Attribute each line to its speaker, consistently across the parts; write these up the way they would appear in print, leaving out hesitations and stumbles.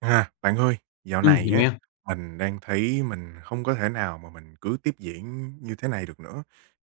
Speaker 1: À, bạn ơi, dạo này
Speaker 2: Mình
Speaker 1: á,
Speaker 2: nghe.
Speaker 1: mình đang thấy mình không có thể nào mà mình cứ tiếp diễn như thế này được nữa.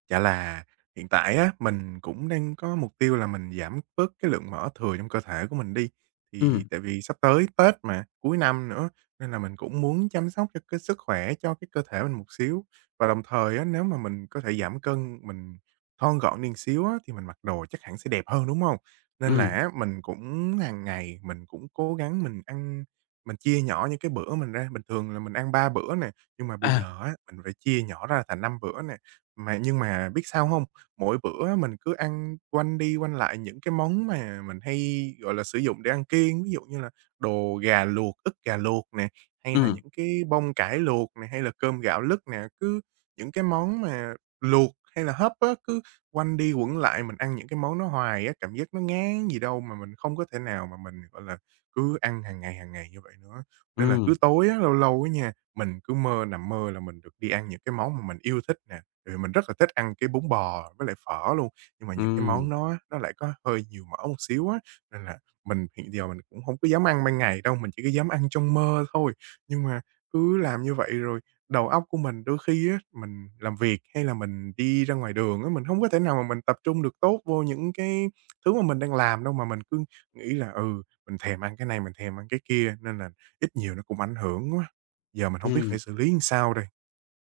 Speaker 1: Chả là hiện tại á, mình cũng đang có mục tiêu là mình giảm bớt cái lượng mỡ thừa trong cơ thể của mình đi. Thì
Speaker 2: Ừm,
Speaker 1: tại vì sắp tới Tết mà, cuối năm nữa, nên là mình cũng muốn chăm sóc cho cái sức khỏe, cho cái cơ thể mình một xíu. Và đồng thời á, nếu mà mình có thể giảm cân, mình thon gọn đi xíu á, thì mình mặc đồ chắc hẳn sẽ đẹp hơn, đúng không? Nên là
Speaker 2: ừm,
Speaker 1: á, mình cũng hàng ngày mình cũng cố gắng mình ăn mình chia nhỏ những cái bữa mình ra, bình thường là mình ăn 3 bữa nè, nhưng mà bây
Speaker 2: à,
Speaker 1: giờ á, mình phải chia nhỏ ra thành 5 bữa nè. Mà nhưng mà biết sao hông? Mỗi bữa mình cứ ăn quanh đi quanh lại những cái món mà mình hay, gọi là, sử dụng để ăn kiêng, ví dụ như là đồ gà luộc, ức gà luộc nè, hay là
Speaker 2: ừm,
Speaker 1: những cái bông cải luộc nè, hay là cơm gạo lứt nè, cứ những cái món mà luộc hay là hấp á, cứ quanh đi quẩn lại mình ăn những cái món đó hoài á, cảm giác nó ngán gì đâu mà mình không có thể nào mà mình, gọi là, cứ ăn hàng ngày như vậy nữa. Nên là cứ
Speaker 2: ừm,
Speaker 1: tối á, lâu lâu á nha, mình cứ mơ nằm mơ là mình được đi ăn những cái món mà mình yêu thích nè, tại vì mình rất là thích ăn cái bún bò với lại phở luôn, nhưng mà những cái
Speaker 2: ừm,
Speaker 1: món đó á, nó lại có hơi nhiều mỡ một xíu á, nên là mình hiện giờ mình cũng không có dám ăn ban ngày đâu, mình chỉ có dám ăn trong mơ thôi. Nhưng mà cứ làm như vậy rồi đầu óc của mình đôi khi á, mình làm việc hay là mình đi ra ngoài đường á, mình không có thể nào mà mình tập trung được tốt vô những cái thứ mà mình đang làm đâu, mà mình cứ nghĩ là, ừ, mình thèm ăn cái này, mình thèm ăn cái kia, nên là ít nhiều nó cũng ảnh hưởng quá. Giờ mình không biết
Speaker 2: ừm,
Speaker 1: phải xử lý làm sao đây.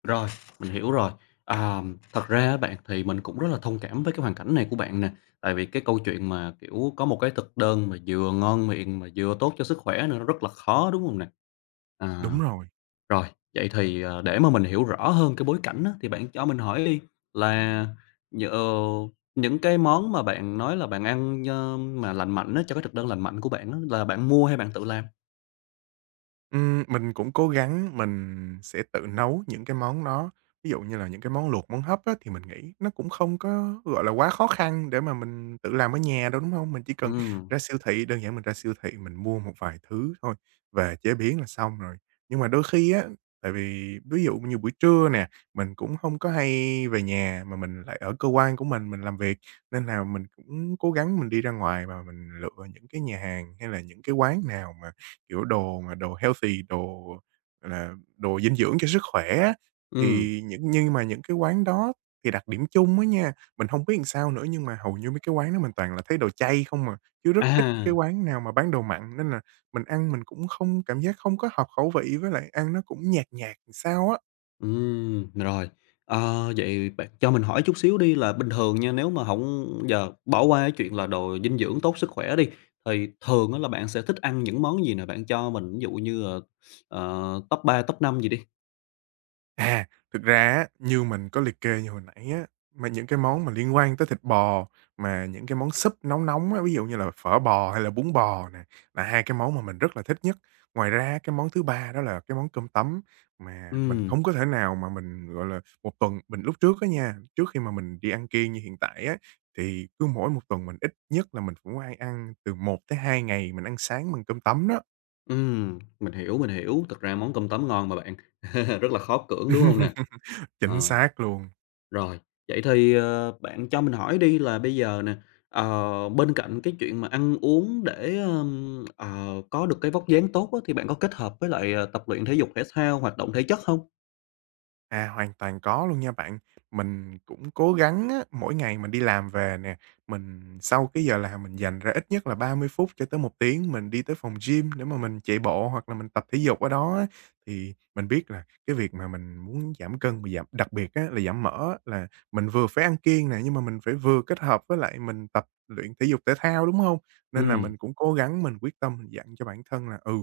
Speaker 2: rồi, mình hiểu rồi. À, thật ra á bạn thì mình cũng rất là thông cảm với cái hoàn cảnh này của bạn nè, tại vì cái câu chuyện mà, kiểu, có một cái thực đơn mà vừa ngon miệng mà vừa tốt cho sức khỏe nữa nó rất là khó, đúng hông nè? À,
Speaker 1: Đúng rồi.
Speaker 2: rồi, vậy thì, ờ, để mà mình hiểu rõ hơn cái bối cảnh á, thì bạn cho mình hỏi đi là nh ờ, những cái món mà bạn nói là bạn ăn, ơ, mà lành mạnh á, cho cái thực đơn lành mạnh của bạn á, là bạn mua hay bạn tự làm?
Speaker 1: Mình cũng cố gắng mình sẽ tự nấu những cái món đó, ví dụ như là những cái món luộc, món hấp á, thì mình nghĩ nó cũng không có, gọi là, quá khó khăn để mà mình tự làm ở nhà đâu, đúng hông? Mình chỉ cần
Speaker 2: Ừm.
Speaker 1: ra siêu thị, đơn giản mình ra siêu thị mình mua một vài thứ thôi, về chế biến là xong rồi. Nhưng mà đôi khi á, tại vì ví dụ như buổi trưa nè, mình cũng hông có hay về nhà mà mình lại ở cơ quan của mình làm việc, nên là mình cũng cố gắng mình đi ra ngoài và mình lựa những cái nhà hàng hay là những cái quán nào mà kiểu, đồ mà đồ healthy, đồ, gọi là, đồ dinh dưỡng cho sức khỏe á,
Speaker 2: Ừm,
Speaker 1: thì những nhưng mà những cái quán đó thì đặc điểm chung á nha, mình hông biết làm sao nữa nhưng mà hầu như mấy cái quán đó mình toàn là thấy đồ chay không à, chứ rất ít
Speaker 2: à,
Speaker 1: cái quán nào mà bán đồ mặn, nên là mình ăn mình cũng không cảm giác không có hợp khẩu vị với lại ăn nó cũng nhạt nhạt làm sao á.
Speaker 2: rồi. Ờ, vậy bạn cho mình hỏi chút xíu đi là bình thường nha, nếu mà hổng giờ bỏ qua cái chuyện là đồ dinh dưỡng tốt sức khỏe đi, thì thường á là bạn sẽ thích ăn những món gì nè? Bạn cho mình ví dụ như là, ờ, top 3, top 5 gì đi.
Speaker 1: À, thực ra á, như mình có liệt kê như hồi nãy á, mà những cái món mà liên quan tới thịt bò, mà những cái món súp nóng nóng á, ví dụ như là phở bò hay là bún bò nè, là hai cái món mà mình rất là thích nhất. Ngoài ra cái món thứ ba đó là cái món cơm tấm, mà mình
Speaker 2: Ừm,
Speaker 1: không có thể nào mà mình, gọi là, một tuần mình lúc trước á nha, trước khi mà mình đi ăn kiêng như hiện tại á, thì cứ mỗi một tuần mình ít nhất là mình cũng phải ăn từ một tới 2 ngày mình ăn sáng bằng cơm tấm đó.
Speaker 2: mình hiểu, mình hiểu. Thực ra món cơm tấm ngon mà bạn, rất là khó cưỡng, đúng hông nè?
Speaker 1: Chính
Speaker 2: Ờ.
Speaker 1: xác luôn.
Speaker 2: Rồi, vậy thì, ờ, bạn cho mình hỏi đi là bây giờ nè, ờ, bên cạnh cái chuyện mà ăn uống để, ờ, có được cái vóc dáng tốt á, thì bạn có kết hợp với lại, ờ, tập luyện thể dục thể thao, hoạt động thể chất không?
Speaker 1: À, hoàn toàn có luôn nha bạn. Mình cũng cố gắng á, mỗi ngày mình đi làm về nè, mình sau cái giờ làm mình dành ra ít nhất là 30 phút cho tới một tiếng mình đi tới phòng gym để mà mình chạy bộ hoặc là mình tập thể dục ở đó á. Thì mình biết là cái việc mà mình muốn giảm cân mà giảm đặc biệt á, là giảm mỡ á, là mình vừa phải ăn kiêng nè, nhưng mà mình phải vừa kết hợp với lại mình tập luyện thể dục thể thao, đúng không? Nên là
Speaker 2: Ừm,
Speaker 1: mình cũng cố gắng, mình quyết tâm mình dặn cho bản thân là, ừ,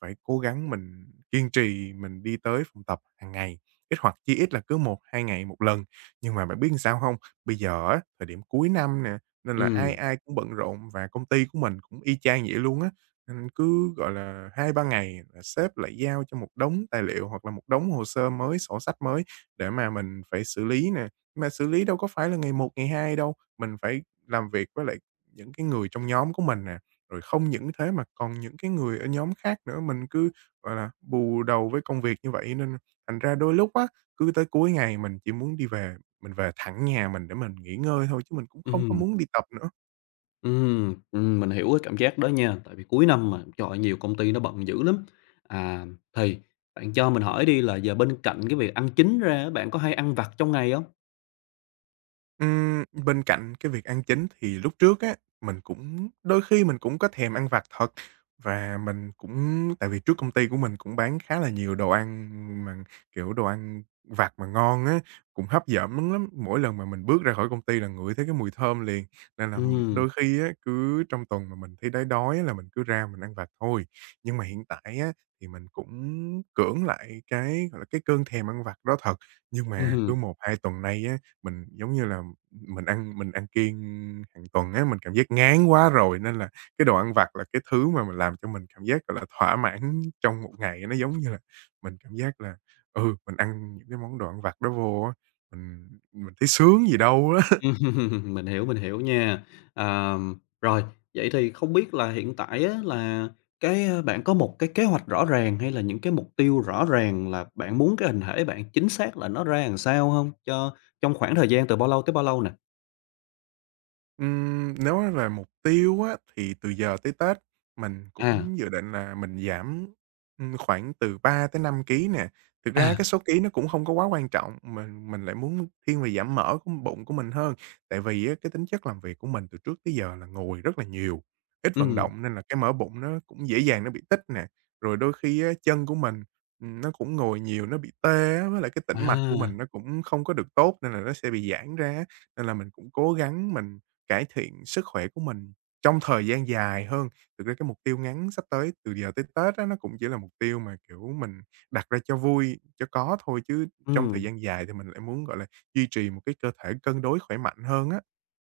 Speaker 1: phải cố gắng mình kiên trì mình đi tới phòng tập hàng ngày, ít hoặc chí ít là cứ một hai ngày một lần. Nhưng mà bạn biết làm sao không? Bây giờ á, thời điểm cuối năm nè, nên là ai
Speaker 2: ừm,
Speaker 1: ai cũng bận rộn và công ty của mình cũng y chang vậy luôn á, nên cứ, gọi là, hai ba ngày là sếp lại giao cho một đống tài liệu hoặc là một đống hồ sơ mới, sổ sách mới để mà mình phải xử lý nè. Nhưng mà xử lý đâu có phải là ngày một ngày 2 đâu, mình phải làm việc với lại những cái người trong nhóm của mình nè. Rồi không những thế mà còn những cái người ở nhóm khác nữa, mình cứ, gọi là, bù đầu với công việc như vậy nên thành ra đôi lúc á, cứ tới cuối ngày mình chỉ muốn đi về, mình về thẳng nhà mình để mình nghỉ ngơi thôi chứ mình cũng không có
Speaker 2: ừm,
Speaker 1: muốn đi tập nữa.
Speaker 2: mình hiểu cái cảm giác đó nha, tại vì cuối năm mà, trời ơi, nhiều công ty nó bận dữ lắm. À, thì bạn cho mình hỏi đi là giờ bên cạnh cái việc ăn chính ra bạn có hay ăn vặt trong ngày không?
Speaker 1: Bên cạnh cái việc ăn chính thì lúc trước á, mình cũng đôi khi mình cũng có thèm ăn vặt thật và mình cũng tại vì trước công ty của mình cũng bán khá là nhiều đồ ăn mà, kiểu, đồ ăn vặt mà ngon á, cũng hấp dẫn lắm. Mỗi lần mà mình bước ra khỏi công ty là ngửi thấy cái mùi thơm liền, nên là đôi
Speaker 2: Ừm,
Speaker 1: khi á, cứ trong tuần mà mình thấy đói đói á là mình cứ ra mình ăn vặt thôi. Nhưng mà hiện tại á, thì mình cũng cưỡng lại cái, gọi là, cái cơn thèm ăn vặt đó thật, nhưng mà cứ
Speaker 2: ừm.
Speaker 1: một hai tuần nay á, mình, giống như là, mình ăn kiêng hàng tuần á, mình cảm giác ngán quá rồi nên là cái đồ ăn vặt là cái thứ mà mình làm cho mình cảm giác, gọi là, thỏa mãn trong một ngày. Nó giống như là mình cảm giác là, ừ, mình ăn những cái món đồ ăn vặt đó vô á, mình mình thấy sướng gì đâu á.
Speaker 2: Ừm, mình hiểu nha. Ờm, Rồi, vậy thì không biết là hiện tại á là cái, a, bạn có một cái kế hoạch rõ ràng hay là những cái mục tiêu rõ ràng là bạn muốn cái hình thể bạn chính xác là nó ra làm sao không? Cho trong khoảng thời gian từ bao lâu tới bao lâu nè?
Speaker 1: Nếu nói về mục tiêu á, thì từ giờ tới Tết mình
Speaker 2: À,
Speaker 1: cũng dự định là mình giảm, khoảng từ 3 tới 5 ký nè. Thực ra
Speaker 2: à,
Speaker 1: cái số ký nó cũng không có quá quan trọng, mình lại muốn thiên về giảm mỡ của bụng của mình hơn. Tại vì á, cái tính chất làm việc của mình từ trước tới giờ là ngồi rất là nhiều, ít vận
Speaker 2: ừm,
Speaker 1: động nên là cái mỡ bụng nó cũng dễ dàng nó bị tích nè. Rồi đôi khi á, chân của mình, nó cũng ngồi nhiều nó bị tê á, với lại cái tĩnh mạch của
Speaker 2: à,
Speaker 1: mình nó cũng không có được tốt nên là nó sẽ bị giãn ra. Nên là mình cũng cố gắng mình cải thiện sức khỏe của mình trong thời gian dài hơn. Thực ra cái mục tiêu ngắn sắp tới từ giờ tới Tết á, nó cũng chỉ là mục tiêu mà, kiểu, mình đặt ra cho vui, cho có thôi, chứ trong thời
Speaker 2: ừm,
Speaker 1: gian dài thì mình lại muốn, gọi là, duy trì một cái cơ thể cân đối khỏe mạnh hơn á.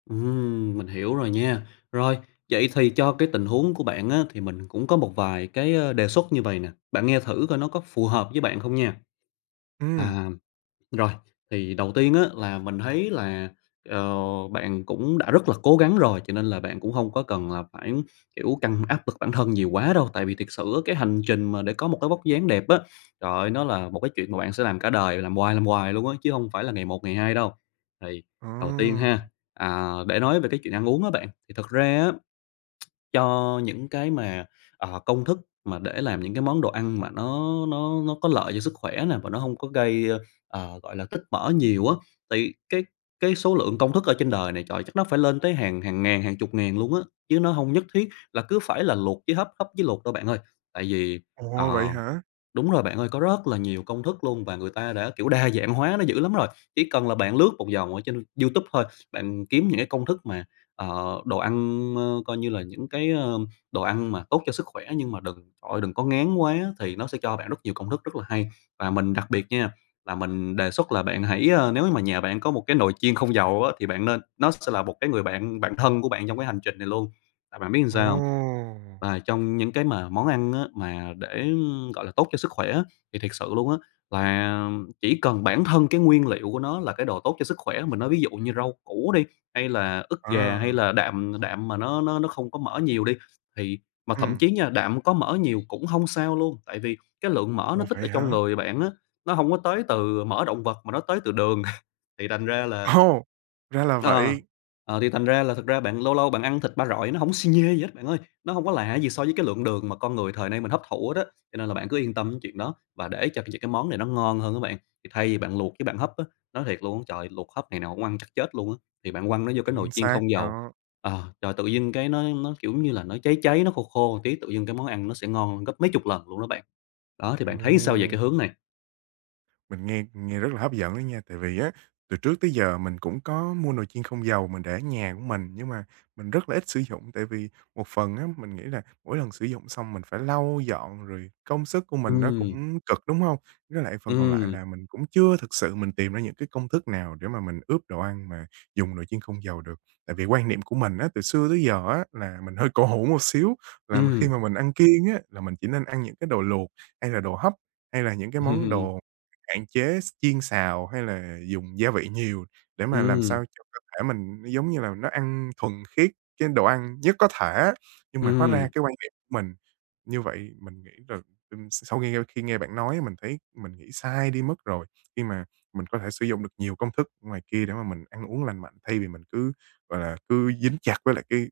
Speaker 2: mình hiểu rồi nha. Rồi, vậy thì cho cái tình huống của bạn á thì mình cũng có một vài cái, ơ, đề xuất như vậy nè, bạn nghe thử coi nó có phù hợp với bạn không nha.
Speaker 1: Ừ,
Speaker 2: À. Rồi, thì đầu tiên á là mình thấy là, ờ, bạn cũng đã rất là cố gắng rồi, cho nên là bạn cũng không có cần là phải, kiểu, căng áp lực bản thân nhiều quá đâu. Tại vì thiệt sự á cái hành trình mà để có một cái vóc dáng đẹp á, trời ơi, nó là một cái chuyện mà bạn sẽ làm cả đời, làm hoài luôn á, chứ không phải là ngày một, ngày hai đâu. Thì
Speaker 1: ờ.
Speaker 2: đầu tiên ha, à, để nói về cái chuyện ăn uống á bạn, thì thật ra á cho những cái mà, ờ, công thức mà để làm những cái món đồ ăn mà nó có lợi cho sức khỏe nè, và nó không có gây, ờ, gọi là, tích mỡ nhiều á, thì cái số lượng công thức ở trên đời này, trời, chắc nó phải lên tới hàng hàng ngàn, hàng chục ngàn luôn á, chứ nó không nhất thiết là cứ phải là luộc với hấp, hấp với luộc đâu bạn ơi. Tại vì,
Speaker 1: Ồ,
Speaker 2: ờ,
Speaker 1: vậy hả?
Speaker 2: đúng rồi bạn ơi, có rất là nhiều công thức luôn và người ta đã, kiểu, đa dạng hóa nó dữ lắm rồi. Chỉ cần là bạn lướt một vòng ở trên YouTube thôi, bạn kiếm những cái công thức mà, ờ, đồ ăn, ơ, coi như là những cái, ơ, đồ ăn mà tốt cho sức khỏe nhưng mà đừng trời đừng có ngán quá thì nó sẽ cho bạn rất nhiều công thức rất là hay. Và mình đặc biệt nha, là mình đề xuất là bạn hãy, ơ, nếu mà nhà bạn có một cái nồi chiên không dầu á, thì bạn nên nó sẽ là một cái người bạn bạn thân của bạn trong cái hành trình này luôn. Tại bạn biết làm sao hông?
Speaker 1: Ồ,
Speaker 2: Và trong những cái mà món ăn á, mà để, gọi là, tốt cho sức khỏe á, thì thiệt sự luôn á, là chỉ cần bản thân cái nguyên liệu của nó là cái đồ tốt cho sức khỏe, mình nói ví dụ như rau củ đi, hay là ức gà, hay
Speaker 1: à,
Speaker 2: là đạm đạm mà nó không có mỡ nhiều đi, thì mà thậm
Speaker 1: ừ,
Speaker 2: chí nha, đạm có mỡ nhiều cũng không sao luôn, tại vì cái lượng mỡ nó
Speaker 1: ồ,
Speaker 2: tích ở
Speaker 1: vậy
Speaker 2: trong
Speaker 1: hả?
Speaker 2: người bạn á, nó không có tới từ mỡ động vật mà nó tới từ đường, thì thành ra là.
Speaker 1: Ồ, ra là
Speaker 2: Ờ,
Speaker 1: vậy,
Speaker 2: ờ, thì thành ra là thật ra bạn lâu lâu bạn ăn thịt ba rọi nó hổng xi nhê gì hết bạn ơi, nó hông có lạ gì so với cái lượng đường mà con người thời nay mình hấp thụ hết á. Cho nên là bạn cứ yên tâm cái chuyện đó và để cho những cái món này nó ngon hơn á bạn, thì thay vì bạn luộc với bạn hấp á, nói thiệt luôn á, trời, luộc hấp ngày nào cũng ăn chắc chết luôn á, thì bạn quăng nó vô cái nồi
Speaker 1: chính
Speaker 2: chiên
Speaker 1: xác
Speaker 2: không dầu.
Speaker 1: đó.
Speaker 2: Ờ, trời, tự dưng cái nó, kiểu như là, nó cháy cháy, nó khô khô một tí, tự dưng cái món ăn nó sẽ ngon hơn gấp mấy chục lần luôn đó bạn. Đó, thì bạn thấy sao về
Speaker 1: Ồ.
Speaker 2: cái hướng này?
Speaker 1: Mình nghe nghe rất là hấp dẫn đó nha, tại vì á, từ trước tới giờ mình cũng có mua nồi chiên không dầu mình để ở nhà của mình, nhưng mà mình rất là ít sử dụng, tại vì một phần á, mình nghĩ là mỗi lần sử dụng xong mình phải lau dọn rồi công sức của mình nó
Speaker 2: Ừm,
Speaker 1: cũng cực, đúng không? Với lại phần còn lại
Speaker 2: ừm,
Speaker 1: là mình cũng chưa thực sự mình tìm ra những cái công thức nào để mà mình ướp đồ ăn mà dùng nồi chiên không dầu được. Tại vì quan niệm của mình á, từ xưa tới giờ á, là mình hơi cổ hủ một xíu, là mà khi
Speaker 2: ừm,
Speaker 1: mà mình ăn kiêng á, là mình chỉ nên ăn những cái đồ luộc hay là đồ hấp, hay là những cái món đồ hạn chế chiên xào hay là dùng gia vị nhiều để mà làm
Speaker 2: ừm,
Speaker 1: sao cho cơ thể mình nó, giống như là, nó ăn thuần khiết cái đồ ăn nhất có thể. Nhưng mà hóa ra
Speaker 2: ừm.
Speaker 1: cái quan điểm của mình như vậy, mình nghĩ là, sau khi nghe bạn nói mình thấy mình nghĩ sai đi mất rồi, khi mà mình có thể sử dụng được nhiều công thức ngoài kia để mà mình ăn uống lành mạnh, thay vì mình cứ, gọi là, cứ dính chặt với lại cái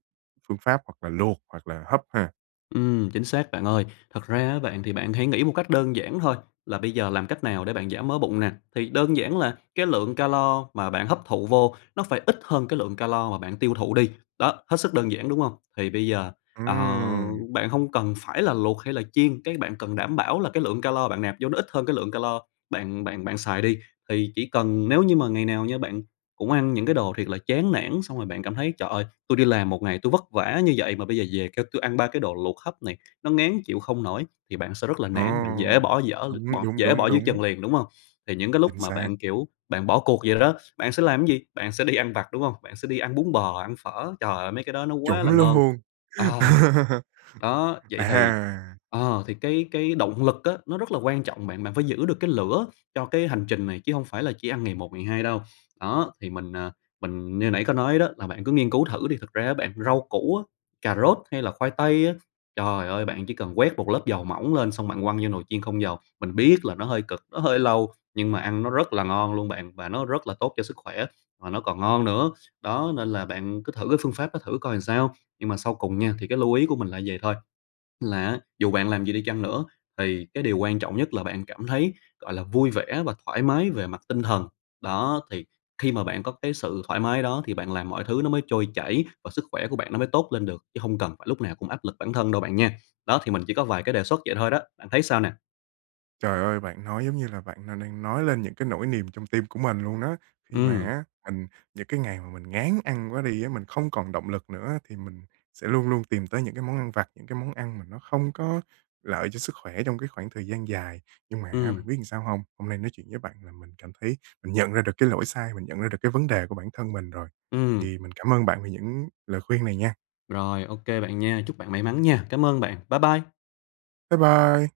Speaker 1: phương pháp hoặc là luộc hoặc là hấp ha.
Speaker 2: Chính xác bạn ơi. Thật ra á bạn, thì bạn hãy nghĩ một cách đơn giản thôi, là bây giờ làm cách nào để bạn giảm mỡ bụng nè. Thì đơn giản là cái lượng calo mà bạn hấp thụ vô nó phải ít hơn cái lượng calo mà bạn tiêu thụ đi. Đó, hết sức đơn giản, đúng không? Thì bây giờ, ờ,
Speaker 1: Ừm,
Speaker 2: bạn không cần phải là luộc hay là chiên, cái bạn cần đảm bảo là cái lượng calo bạn nạp vô nó ít hơn cái lượng calo bạn bạn bạn xài đi. Thì chỉ cần nếu như mà ngày nào nha, bạn cũng ăn những cái đồ thiệt là chán nản, xong rồi bạn cảm thấy "Trời ơi! Tôi đi làm một ngày tôi vất vả như vậy mà bây giờ về kêu tôi ăn 3 cái đồ luộc hấp này, nó ngán chịu không nổi", thì bạn sẽ rất là nản, bạn dễ
Speaker 1: ồ,
Speaker 2: bỏ dở l
Speaker 1: đúng,
Speaker 2: bỏ
Speaker 1: đúng,
Speaker 2: dễ bỏ
Speaker 1: đúng,
Speaker 2: dưới
Speaker 1: đúng,
Speaker 2: chân liền, đúng không? Thì những cái lúc
Speaker 1: chính
Speaker 2: mà
Speaker 1: xác.
Speaker 2: bạn, kiểu, bạn bỏ cuộc vậy đó, bạn sẽ làm cái gì? Bạn sẽ đi ăn vặt, đúng không? Bạn sẽ đi ăn bún bò, ăn phở, trời ơi, mấy cái đó nó quá
Speaker 1: Chuẩn
Speaker 2: là ngon.
Speaker 1: luôn.
Speaker 2: Ờ, đó, vậy thì
Speaker 1: À,
Speaker 2: ờ, thì cái động lực á, nó rất là quan trọng bạn, bạn phải giữ được cái lửa cho cái hành trình này chứ không phải là chỉ ăn ngày một ngày 2 đâu. Đó, thì mình, à, mình như nãy có nói đó là bạn cứ nghiên cứu thử đi, thực ra á bạn rau củ á, cà rốt hay là khoai tây á, trời ơi, bạn chỉ cần quét một lớp dầu mỏng lên xong bạn quăng vô nồi chiên không dầu. Mình biết là nó hơi cực, nó hơi lâu, nhưng mà ăn nó rất là ngon luôn bạn, và nó rất là tốt cho sức khỏe, và nó còn ngon nữa. Đó, nên là bạn cứ thử cái phương pháp đó thử coi làm sao. Nhưng mà sau cùng nha, thì cái lưu ý của mình là vậy thôi là á, dù bạn làm gì đi chăng nữa thì cái điều quan trọng nhất là bạn cảm thấy, gọi là, vui vẻ và thoải mái về mặt tinh thần. Đó, thì khi mà bạn có cái sự thoải mái đó thì bạn làm mọi thứ nó mới trôi chảy và sức khỏe của bạn nó mới tốt lên được, chứ không cần phải lúc nào cũng áp lực bản thân đâu bạn nha. Đó, thì mình chỉ có vài cái đề xuất vậy thôi đó, bạn thấy sao nè?
Speaker 1: trời ơi, bạn nói giống như là bạn đang nói lên những cái nỗi niềm trong tim của mình luôn đó. Khi mà
Speaker 2: Ừ,
Speaker 1: á, mình những cái ngày mà mình ngán ăn quá đi á, mình không còn động lực nữa thì mình sẽ luôn luôn tìm tới những cái món ăn vặt, những cái món ăn mà nó không có lợi cho sức khỏe trong cái khoảng thời gian dài. Nhưng mà á,
Speaker 2: ừ,
Speaker 1: bạn biết làm sao không? Hôm nay nói chuyện với bạn là mình cảm thấy mình nhận ra được cái lỗi sai, mình nhận ra được cái vấn đề của bản thân mình rồi.
Speaker 2: ừm.
Speaker 1: Thì mình cảm ơn bạn vì những lời khuyên này nha.
Speaker 2: Rồi, OK bạn nha, chúc bạn may mắn nha. Cảm ơn bạn. Bye bye.
Speaker 1: Bye bye.